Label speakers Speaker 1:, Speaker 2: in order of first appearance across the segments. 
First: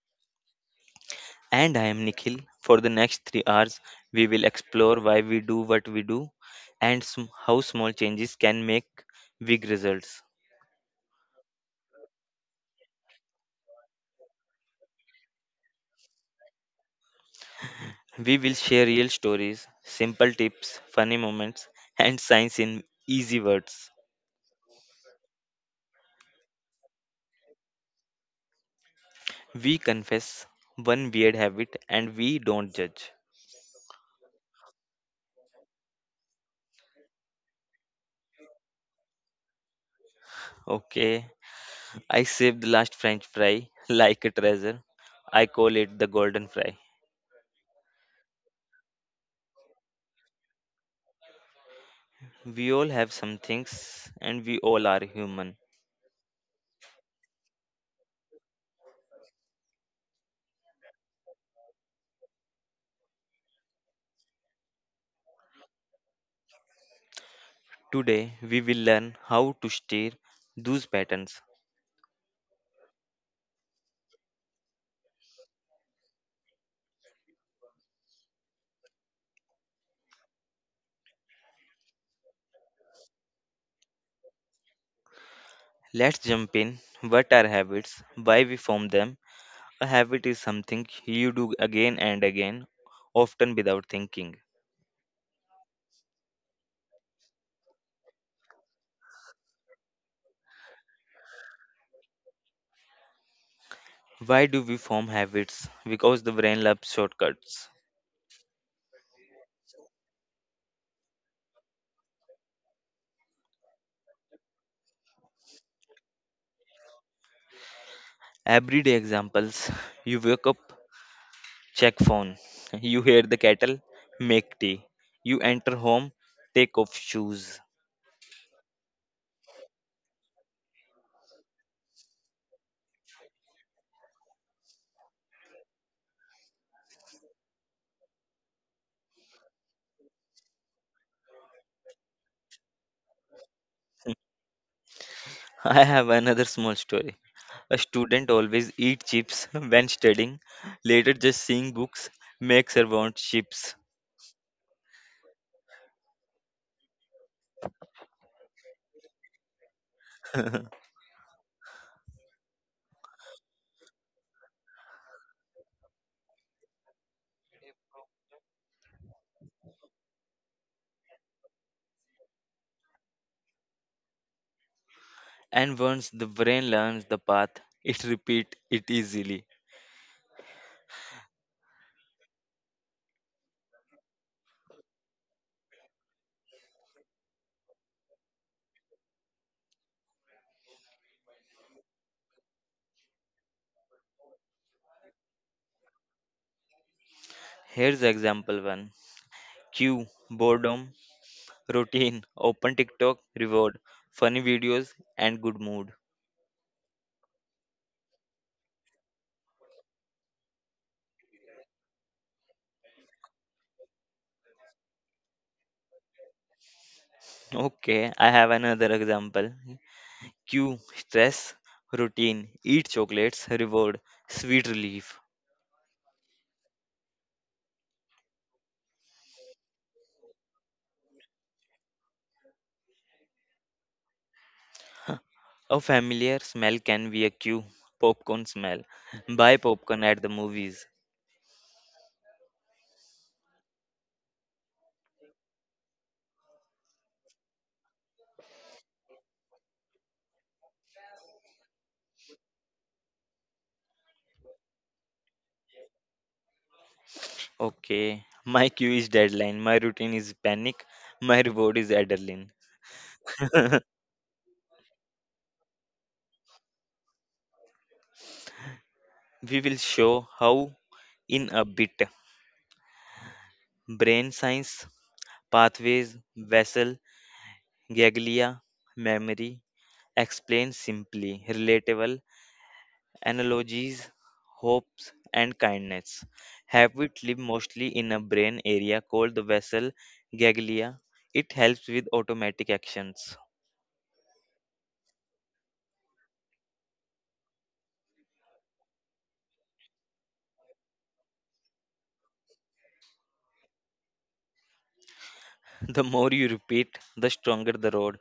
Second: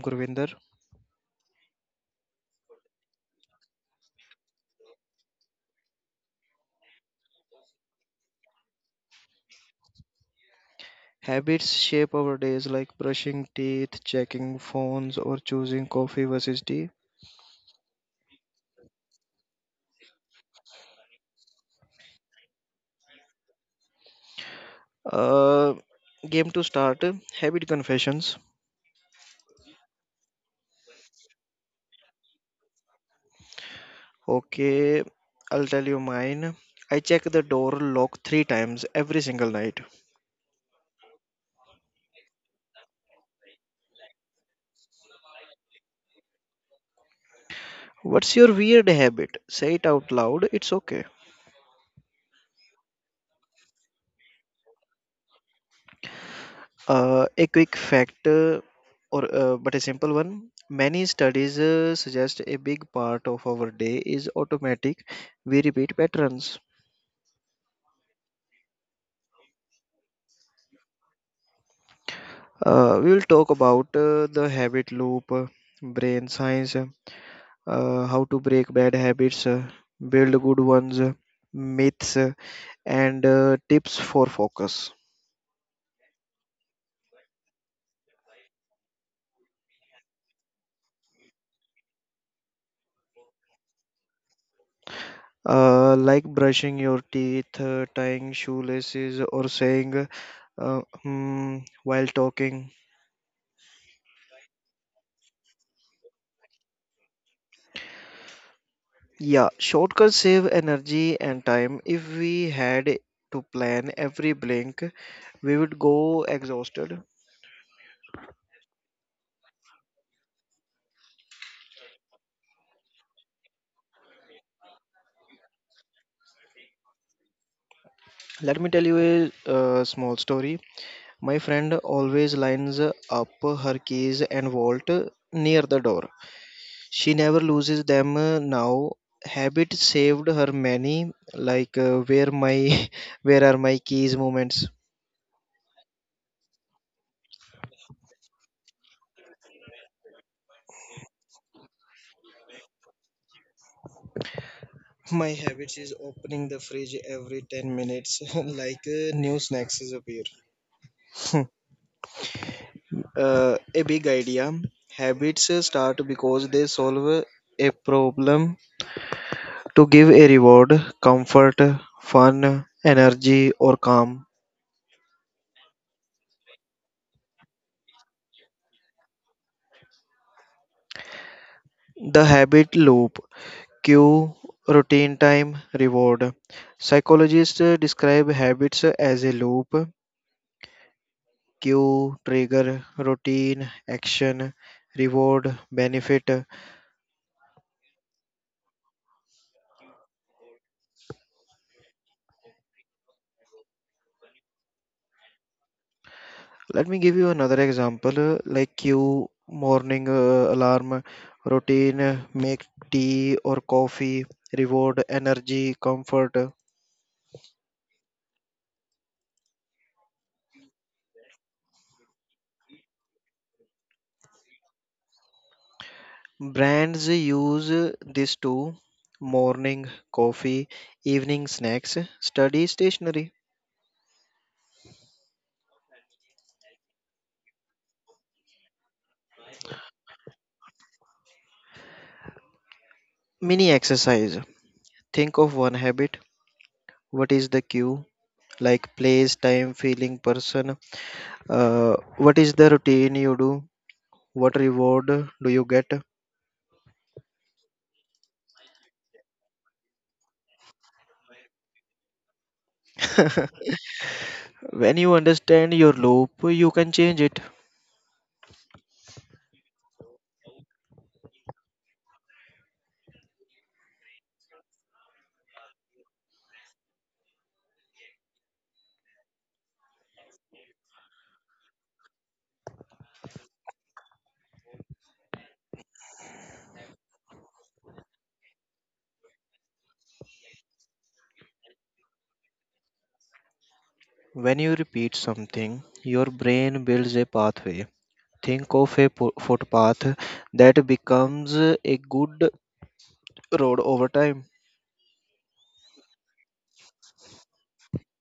Speaker 1: Gurvinder.
Speaker 2: And I am Nikhil. For the next 3 hours, we will explore why we do what we do and how small changes can make big results.
Speaker 1: Habits shape our days like brushing teeth, checking phones, or choosing coffee versus tea.
Speaker 2: We will share real stories, simple tips, funny moments, and science in easy words.
Speaker 1: Uh, Game to start habit confessions.
Speaker 2: We confess one weird habit and we don't judge.
Speaker 1: Okay, I'll tell you mine. I check the door lock three times every single night.
Speaker 2: Okay, I saved the last French fry like a treasure. I call it the golden fry.
Speaker 1: What's your weird habit? Say it out loud, it's okay.
Speaker 2: We all have some things and we all are human.
Speaker 1: A quick fact, or but a simple one. Many studies suggest a big part of our day is automatic. We repeat patterns.
Speaker 2: Today we will learn how to steer those patterns.
Speaker 1: We will talk about the habit loop, brain science, how to break bad habits, build good ones, myths, and tips for focus.
Speaker 2: Let's jump in. What are habits? Why we form them? A habit is something you do again and again, often without thinking.
Speaker 1: Like brushing your teeth, tying shoelaces, or saying hmm, while talking.
Speaker 2: Why do we form habits? Because the brain loves shortcuts.
Speaker 1: Yeah, shortcuts save energy and time. If we had to plan every blink, we would go exhausted.
Speaker 2: Everyday examples, you wake up, check phone, you hear the kettle, make tea, you enter home, take off shoes.
Speaker 1: Let me tell you a small story. My friend always lines up her keys and vault near the door. She never loses them now. Habit saved her many, like where my where are my keys moments.
Speaker 2: I have another small story. A student always eat chips when studying. Later, just seeing books makes her want chips.
Speaker 1: My habit is opening the fridge every 10 minutes, like new snacks is appear. A big idea. Habits start because they solve a problem to give a reward, comfort, fun, energy, or calm.
Speaker 2: And once the brain learns the path, it repeat it easily.
Speaker 1: The habit loop cue, routine time, reward. Psychologists describe habits as a loop cue, trigger, routine, action, reward, benefit.
Speaker 2: Here's example one. Q boredom, routine open TikTok, reward funny videos and good mood.
Speaker 1: Let me give you another example. Like you, morning alarm routine, make tea or coffee, reward energy, comfort.
Speaker 2: Okay, I have another example. Q stress, routine eat chocolates, reward sweet relief.
Speaker 1: Brands use this to morning coffee, evening snacks, study stationery,
Speaker 2: A familiar smell can be a cue. Popcorn smell. Buy popcorn at the movies.
Speaker 1: mini exercise. Think of one habit. What is the cue? Like place, time, feeling, person. What is the routine you do? What reward do you get?
Speaker 2: Okay. My cue is deadline. My routine is panic. My reward is adrenaline.
Speaker 1: When you understand your loop, you can change it.
Speaker 2: We will show how in a bit. Brain science, pathways, vessel, ganglia, memory. Explain simply, relatable, analogies, hopes, and kindness. Habit live mostly in a brain area called the vessel ganglia. It helps with automatic actions.
Speaker 1: When you repeat something, your brain builds a pathway. Think of a footpath that becomes a good road over time.
Speaker 2: The more you repeat, the stronger the road.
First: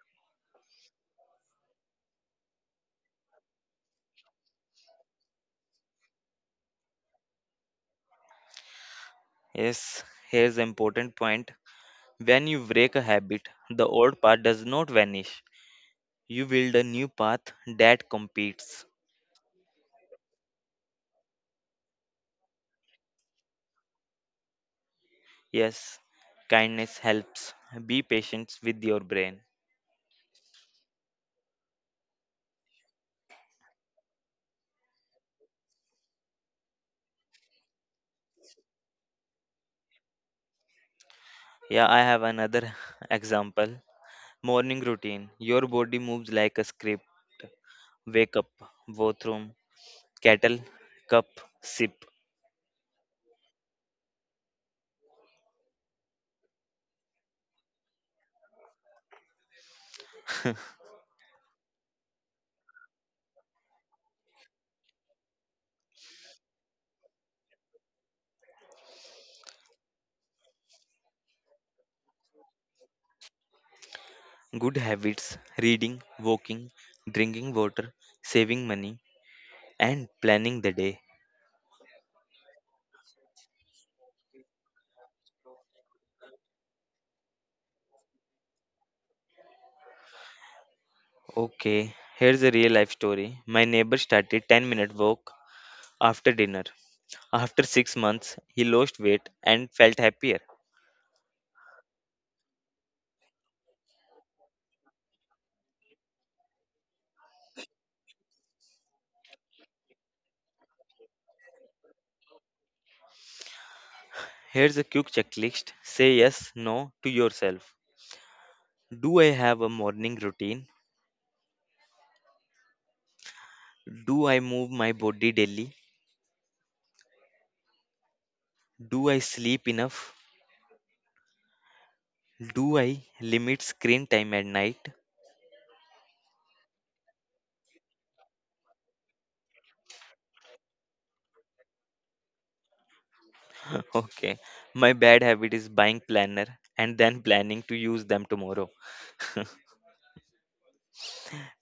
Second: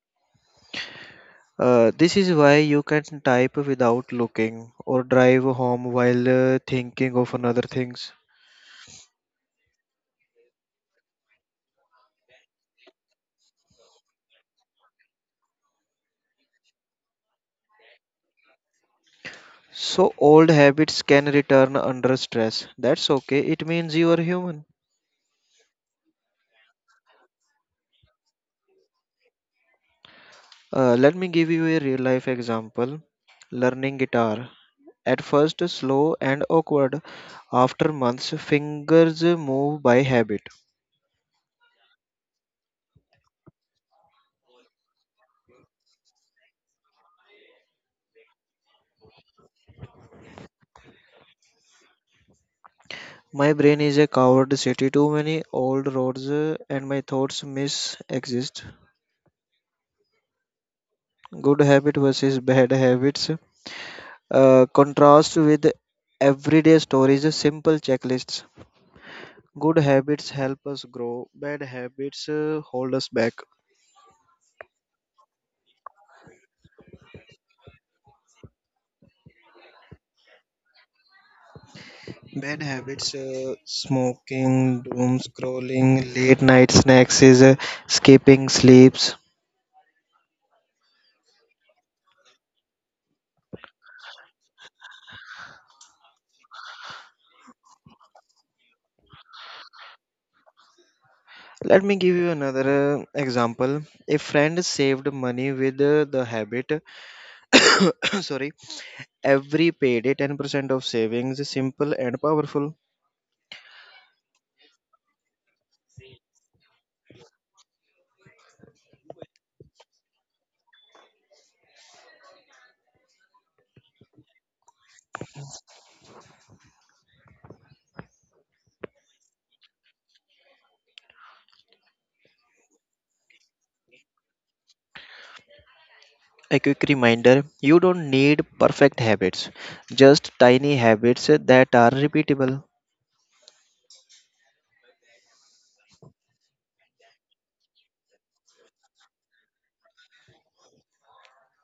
Speaker 1: This is why you can type without looking or drive home while thinking of another things.
Speaker 2: Yes, here's the important point. When you break a habit, the old path does not vanish. You build a new path that competes.
Speaker 1: So old habits can return under stress. That's okay. It means you are human.
Speaker 2: Yes, kindness helps. Be patient with your brain.
Speaker 1: Let me give you a real life example. Learning guitar. At first slow and awkward. After months, fingers move by habit.
Speaker 2: Yeah, I have another example. Morning routine. Your body moves like a script. Wake up, bathroom, kettle, cup, sip.
Speaker 1: My brain is a coward city, too many old roads, and my thoughts miss exist. Good habit versus bad habits. Contrast with everyday stories, simple checklists. Good habits help us grow, bad habits hold us back.
Speaker 2: Good habits, reading, walking, drinking water, saving money, and planning the day.
Speaker 1: Bad habits smoking, doom scrolling, late night snacks, is, skipping sleeps,
Speaker 2: Okay, here's a real life story. My neighbor started 10-minute walk after dinner. After 6 months, he lost weight and felt happier.
Speaker 1: let me give you another example. A friend saved money with the habit, sorry, every payday 10% of savings is simple and powerful.
Speaker 2: Here's a quick checklist. Say yes, no to yourself. Do I have a morning routine? Do I move my body daily? Do I sleep enough? Do I limit screen time at night?
Speaker 1: A quick reminder you don't need perfect habits, just tiny habits that are repeatable.
Speaker 2: Okay. My bad habit is buying planner and then planning to use them tomorrow.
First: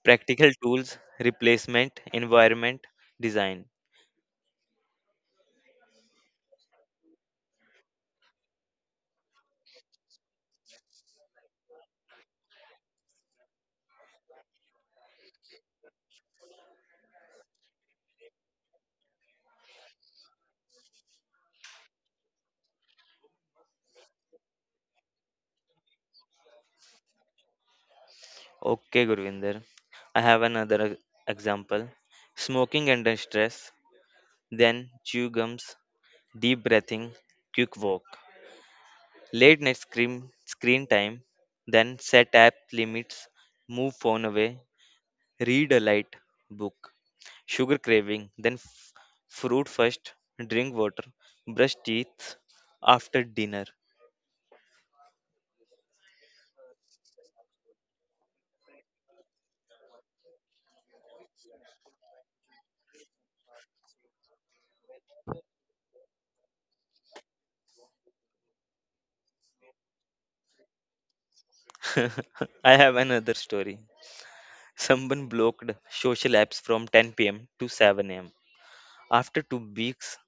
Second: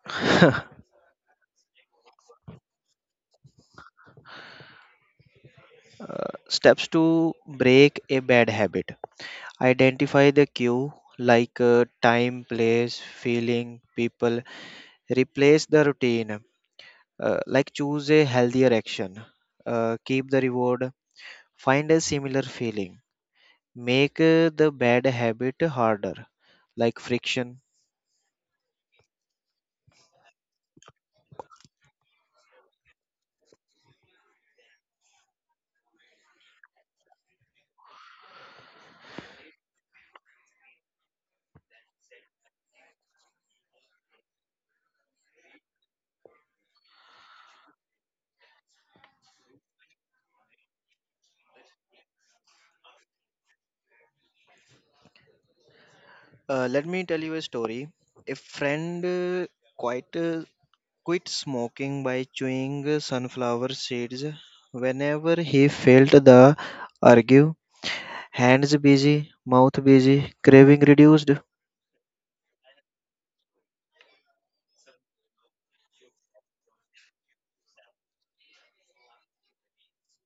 Speaker 2: Practical tools, replacement, environment, design.
Speaker 1: Steps to break a bad habit identify the cue like time, place, feeling, people, replace the routine, like choose a healthier action. Keep the reward find a similar feeling. Make the bad habit harder, like friction.
Speaker 2: Okay, Gurvinder. I have another example. Smoking under stress, then chew gums, deep breathing, quick walk. Late night screen time, then set app limits, move phone away, read a light book. Sugar craving, then fruit first, drink water, brush teeth after dinner.
Speaker 1: Let me tell you a story. A friend quite uh, quit smoking by chewing sunflower seeds whenever he felt the urge. Hands busy, mouth busy, craving reduced.
Speaker 2: I have another story. Someone blocked social apps from 10 pm to 7 am. After 2 weeks,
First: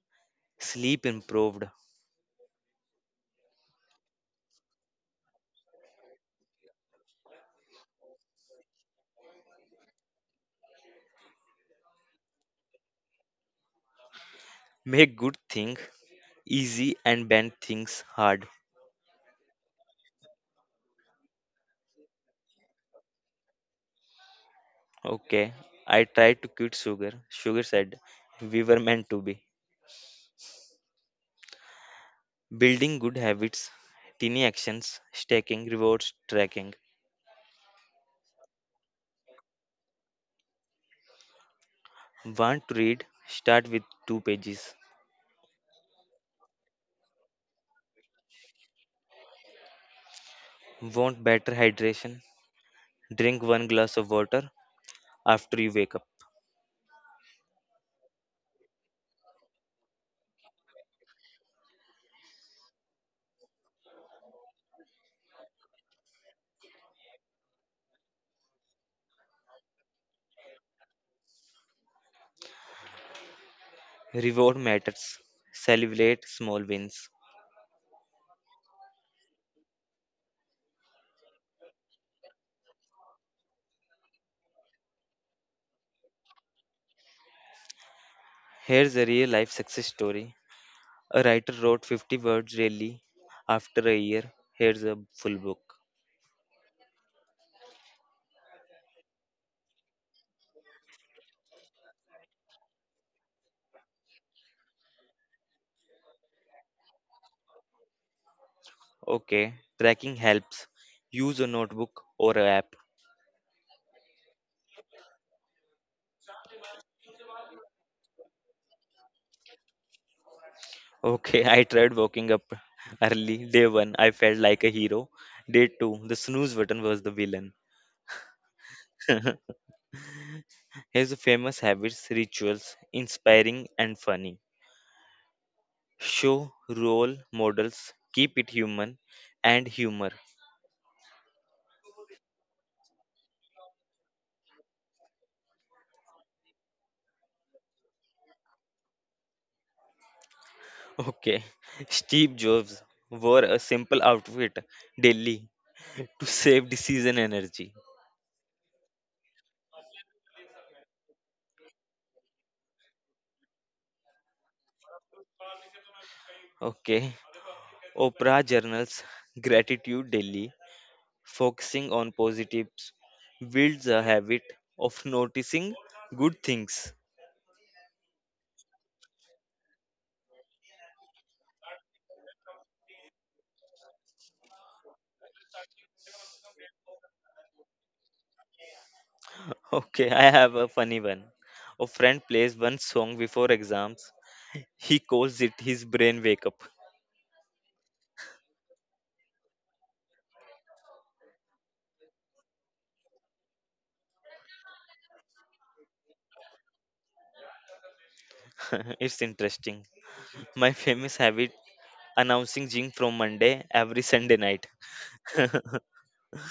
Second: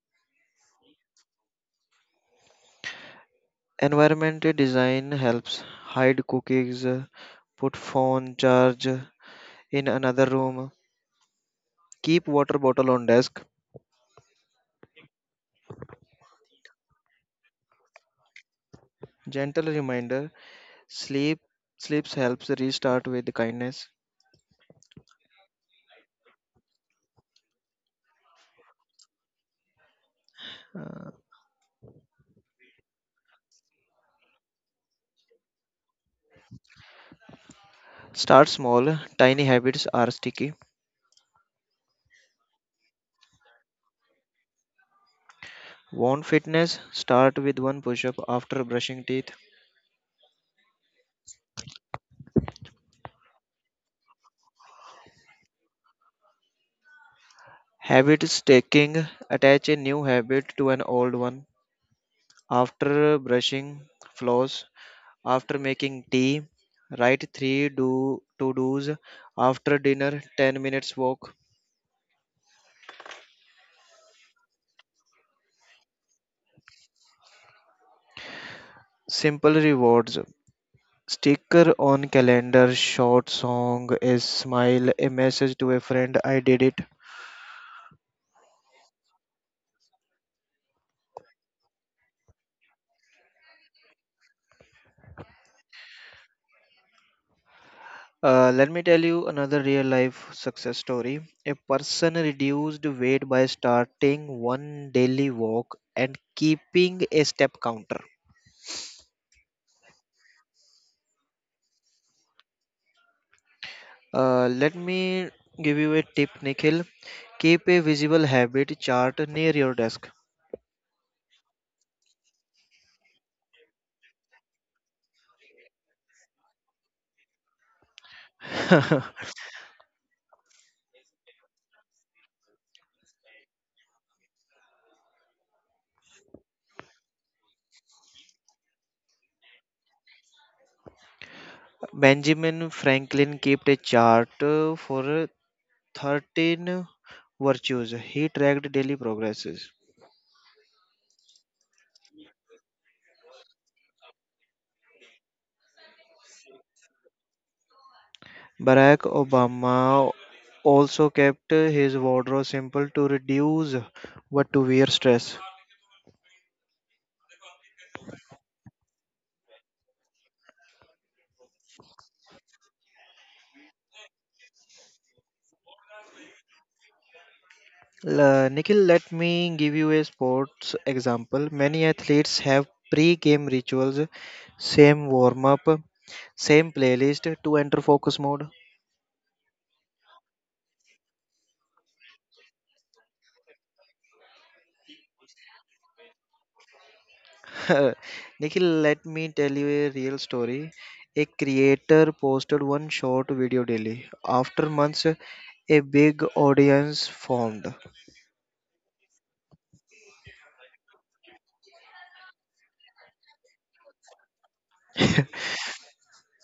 Speaker 2: sleep improved.
Speaker 1: Environment design helps. Hide cookies, put phone charge in another room, keep water bottle on desk.
Speaker 2: Make good thing easy and bad things hard.
Speaker 1: Gentle reminder Sleep sleeps helps restart with kindness.
Speaker 2: Okay, I tried to quit sugar. Sugar said, we were meant to be.
Speaker 1: Uh,
Speaker 2: Building good habits, tiny actions, stacking, rewards, tracking.
Speaker 1: Start small, tiny habits are sticky.
Speaker 2: Want to read? Start with two pages.
Speaker 1: Want fitness? Start with one push-up after brushing teeth.
Speaker 2: Want better hydration? Drink one glass of water after you wake up.
Speaker 1: Habit stacking: attach a new habit to an old one. After brushing, floss. After making tea, write three do to dos. After dinner, 10 minutes walk.
Speaker 2: Reward matters. Celebrate small wins.
Speaker 1: Simple rewards sticker on calendar, short song is smile, a message to a friend, I did it.
Speaker 2: Here's a real life success story. A writer wrote 50 words really after a year. Here's a full book.
Speaker 1: Let me tell you another real life success story. A person reduced weight by starting one daily walk and keeping a step counter.
Speaker 2: Okay, tracking helps. Use a notebook or an app.
Speaker 1: Let me give you a tip, Nikhil. Keep a visible habit chart near your desk.
Speaker 2: Okay, I tried waking up early. Day one, I felt like a hero. Day two, the snooze button was the villain. His famous habits, rituals, inspiring and funny. Show role models, keep it human and humor.
Speaker 1: Benjamin Franklin kept a chart for 13 virtues. He tracked daily progresses.
Speaker 2: Okay, Steve Jobs wore a simple outfit daily to save decision energy.
Speaker 1: Barack Obama also kept his wardrobe simple to reduce what to wear stress.
Speaker 2: Okay, Oprah journals gratitude daily, focusing on positives, builds a habit of noticing good things.
Speaker 1: Nikhil, let me give you a sports example. Many athletes have pre-game rituals, same warm-up, same playlist to enter focus mode.
Speaker 2: Okay, I have a funny one. A friend plays one song before exams. He calls it his brain wake up.
Speaker 1: Nikhil, let me tell you a real story. A creator posted one short video daily. After months, a big audience formed.
Speaker 2: It's interesting. My famous habit, announcing gym from Monday every Sunday night.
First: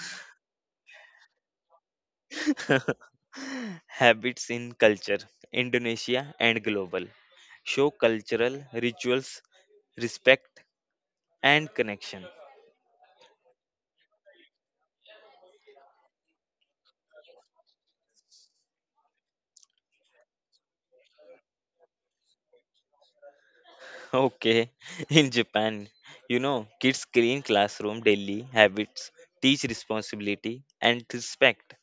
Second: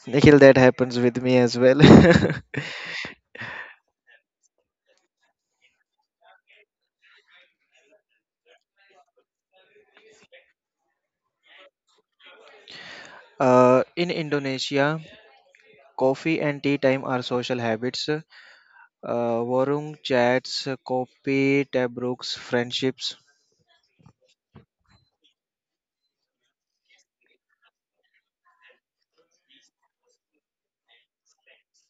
Speaker 1: Nikhil, that happens with me as well.
Speaker 2: Habits in culture, Indonesia and global. Show cultural rituals, respect and connection.
Speaker 1: In Indonesia, coffee and tea time are social habits. Warung chats, coffee, tabrooks, friendships.
Speaker 2: Okay, in Japan, you know, kids clean classroom daily habits, teach responsibility and respect.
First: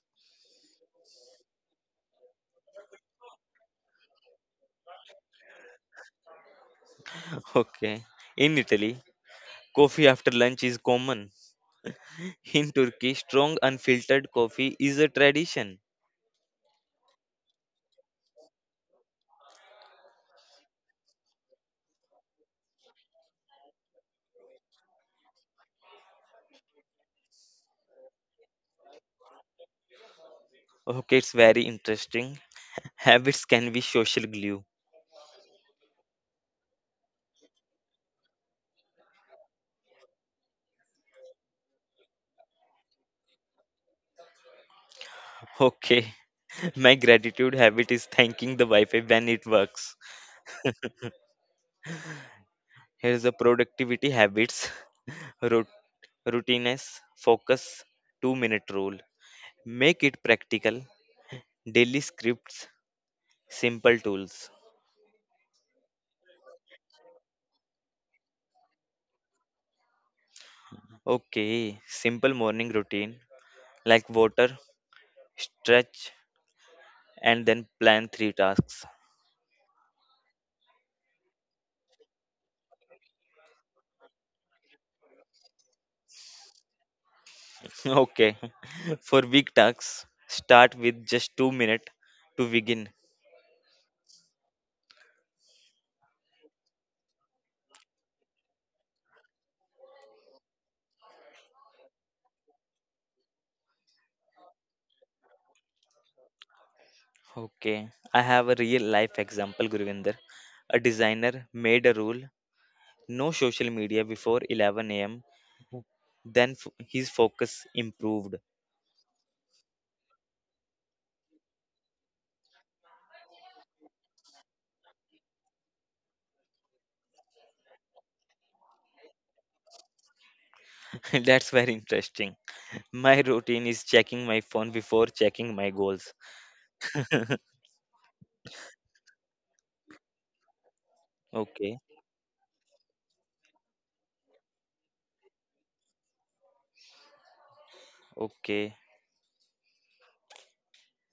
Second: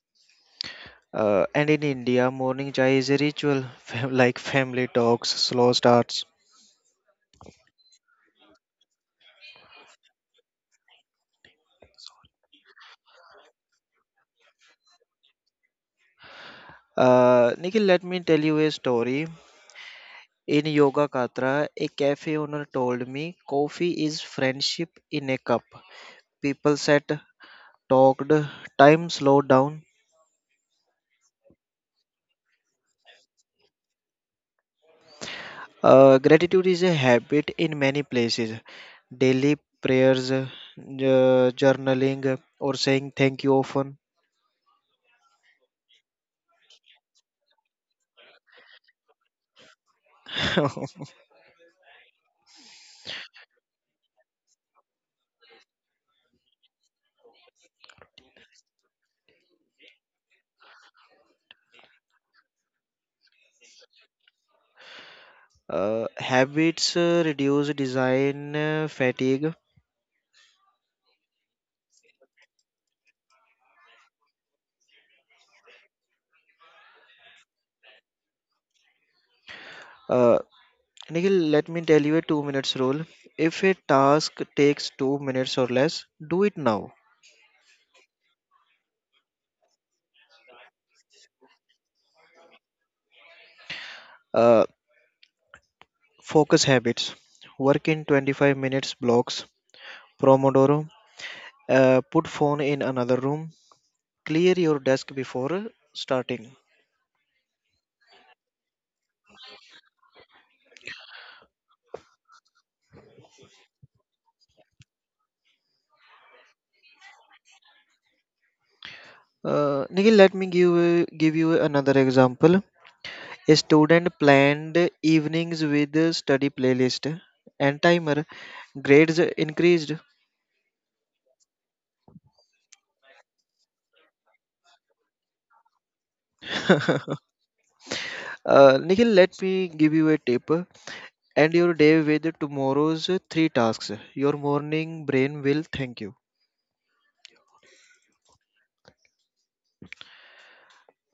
Speaker 1: And in India, morning chai is a ritual, like family talks, slow starts.
Speaker 2: Okay, in Italy, coffee after lunch is common. In Turkey, strong unfiltered coffee is a tradition.
Speaker 1: Nikhil, let me tell you a story. In Yoga Katra, a cafe owner told me coffee is friendship in a cup. People sat, talked, time slowed down.
Speaker 2: Okay, it's very interesting. Habits can be social glue.
Speaker 1: Gratitude is a habit in many places. Daily prayers, journaling, or saying thank you often.
Speaker 2: Okay, my gratitude habit is thanking the Wi Fi when it works. Here's the productivity habits. Rut- Routineness, focus, 2 minute rule. Make it practical. Daily scripts, simple tools.
Speaker 1: Habits reduce design fatigue.
Speaker 2: Okay, simple morning routine, like water, stretch, and then plan three tasks.
Speaker 1: Uh, Nikhil, let me tell you a 2 minutes rule. If a task takes 2 minutes or less, do it now.
Speaker 2: Okay. For big tasks, start with just 2 minutes to begin.
Speaker 1: Uh, Focus habits. Work in 25 minutes blocks. Promodoro. Put phone in another room. Clear your desk before starting.
Speaker 2: Okay. I have a real life example, Guruvinder. A designer made a rule, no social media before 11 a.m. Then his focus improved.
Speaker 1: Nikhil, let me give you another example. A student planned evenings with a study playlist and timer. Grades increased.
Speaker 2: That's very interesting. My routine is checking my phone before checking my goals.
Speaker 1: Nikhil, let me give you a tip. End your
Speaker 2: Okay,
Speaker 1: day with tomorrow's three tasks. Your morning brain will thank you.
Speaker 2: okay.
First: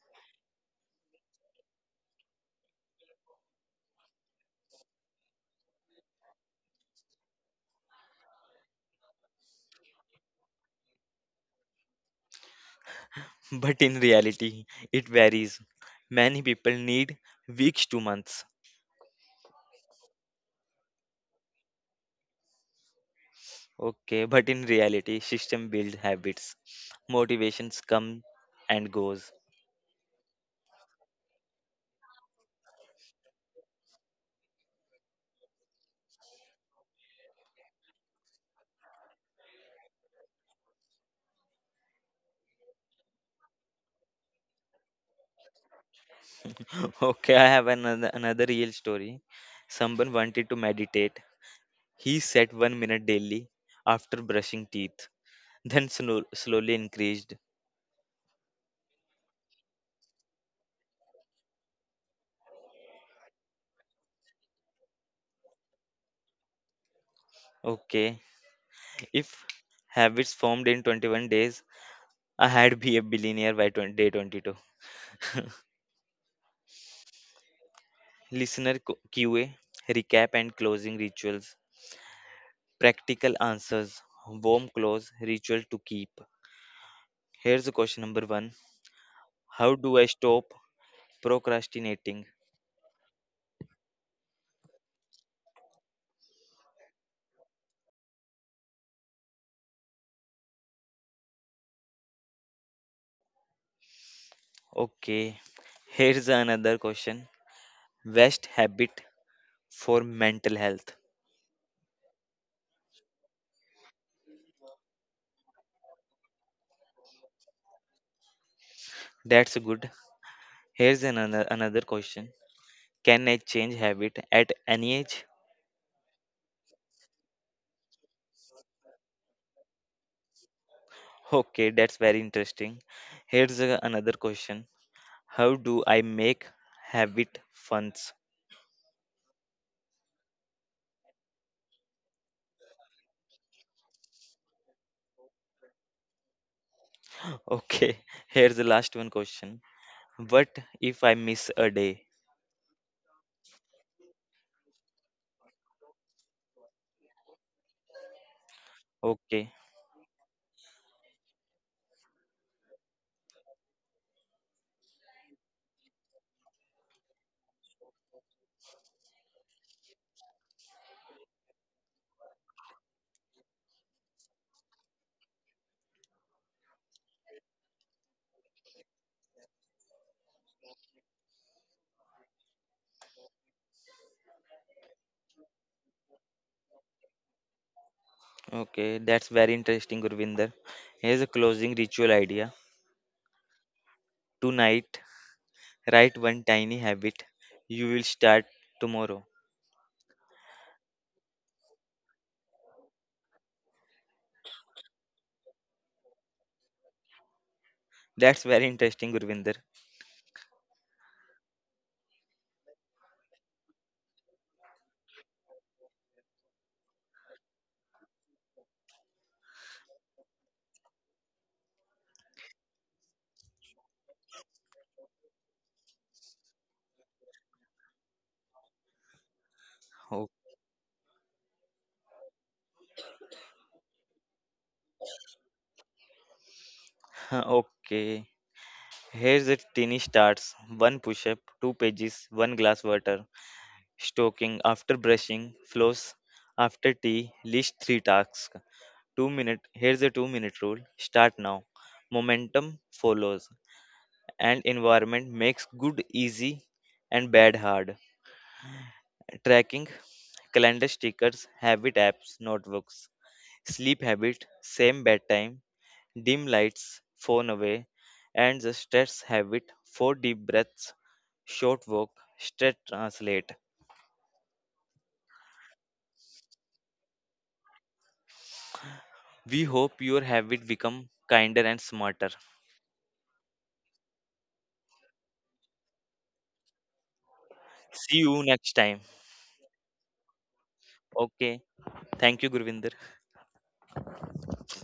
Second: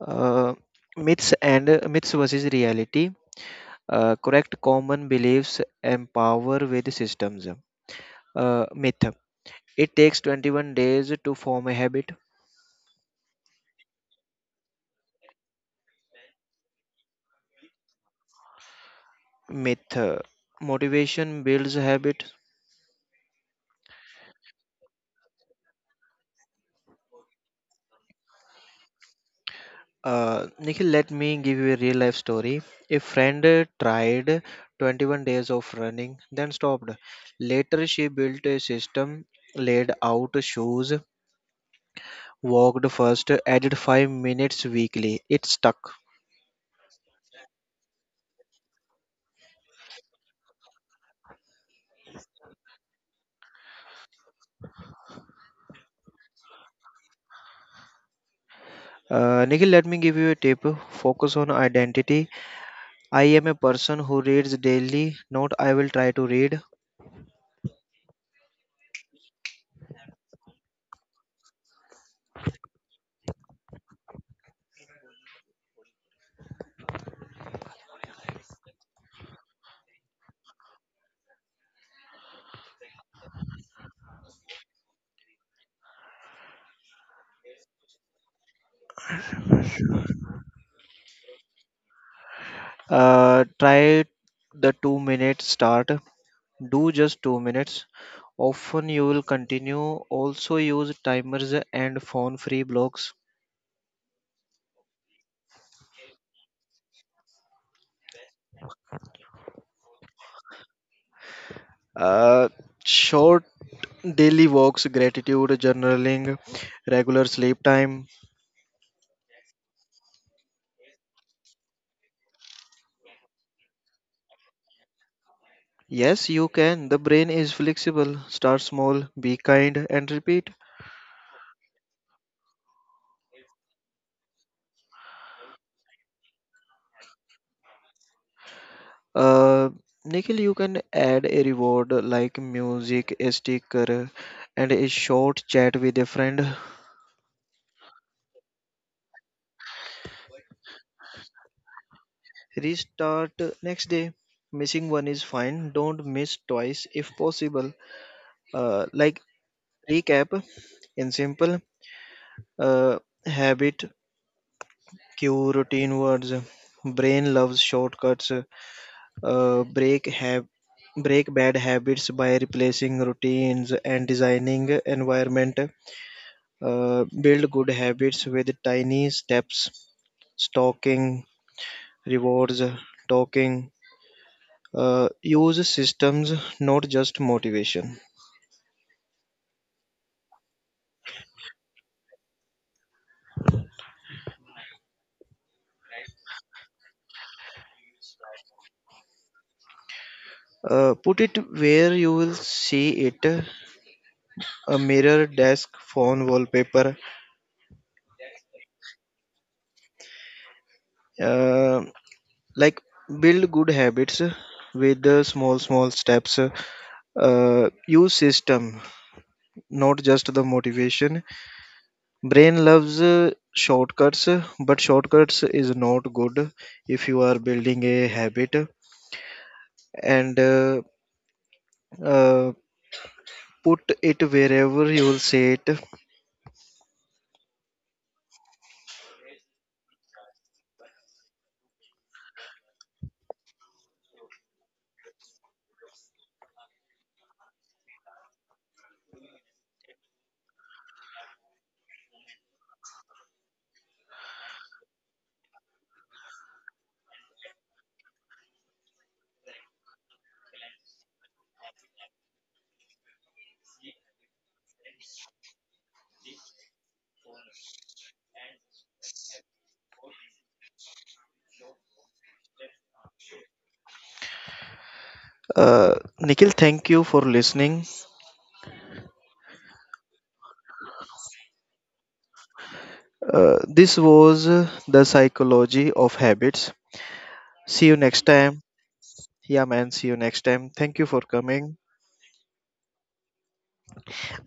Speaker 1: Uh, Myths and myths versus reality. Correct common beliefs. Empower with systems. Myth. It takes 21 days to form a habit.
Speaker 2: But in reality, it varies. Many people need weeks to months.
Speaker 1: Myth, motivation builds habit.
Speaker 2: Okay, but in reality, system build habits. Motivations come and goes.
Speaker 1: Nikhil, let me give you a real life story. A friend tried 21 days of running, then stopped. Later, she built a system, laid out shoes, walked first, added 5 minutes weekly. It stuck.
Speaker 2: Okay, I have another real story. Someone wanted to meditate. He set one minute daily after brushing teeth, then slowly increased.
Speaker 1: Nikhil, let me give you a tip. Focus on identity. I am a person who reads daily, not I will try to read.
Speaker 2: Okay, if habits formed in 21 days, I had be a billionaire by 20, day 22. Listener QA, recap and closing rituals, practical answers, warm close, ritual to keep. Here's the question number one. How do I stop procrastinating?
Speaker 1: Try the 2-minute start. Do just 2 minutes. Often you will continue also use timers and phone free blocks.
Speaker 2: Okay, here's another question. Best habit for mental health.
Speaker 1: Uh, Short daily walks, gratitude, journaling, regular sleep time.
Speaker 2: That's good. Here's another question. Can I change habit at any age?
Speaker 1: Yes, you can. The brain is flexible. Start small, be kind, and repeat.
Speaker 2: Okay, that's very interesting. Here's another question. How do I make habit funds?
Speaker 1: Uh, Nikhil, you can add a reward like music, a sticker, and a short chat with a friend.
Speaker 2: Okay, here's the last one question. What if I miss a day?
Speaker 1: Restart next day. Missing one is fine. Don't miss twice if possible. Uh, like
Speaker 2: Okay,
Speaker 1: Recap in simple uh, habit, cue, routine words. Brain loves shortcuts. Uh, break have Break bad habits by replacing routines and designing environment. Build good habits with tiny steps. Stalking rewards, talking. Use systems, not just motivation.
Speaker 2: Okay, that's very interesting, Gurvinder. Here's a closing ritual idea. Tonight, write one tiny habit. You will start tomorrow.
Speaker 1: Put it where you will see it a mirror, desk, phone, wallpaper,
Speaker 2: That's very interesting, Gurvinder.
Speaker 1: uh, like build good habits with the small small steps use system not just the motivation brain loves shortcuts but shortcuts is not good if you are building a habit
Speaker 2: Oh,
Speaker 1: and uh, put it wherever you will say it
Speaker 2: okay. Here's the tiny starts. One push-up, two pages, one glass water, stoking after brushing, floss after tea, list three tasks. 2 minute. Here's the 2 minute rule. Start now. Momentum follows, and environment makes good easy and bad hard. Tracking, calendar stickers, habit apps, notebooks, sleep habit, same bedtime, dim lights, phone away, and the stress habit, four deep breaths, short walk, stretch translate.
Speaker 1: uh, Nikhil, thank you for listening.
Speaker 2: We hope your habit become kinder and smarter.
Speaker 1: This was the psychology of habits. See you
Speaker 2: See
Speaker 1: next
Speaker 2: you
Speaker 1: time.
Speaker 2: next time.
Speaker 1: Yeah, man, see you next time. Thank you for
Speaker 2: Okay.
Speaker 1: coming.
Speaker 2: Thank you, Gurvinder.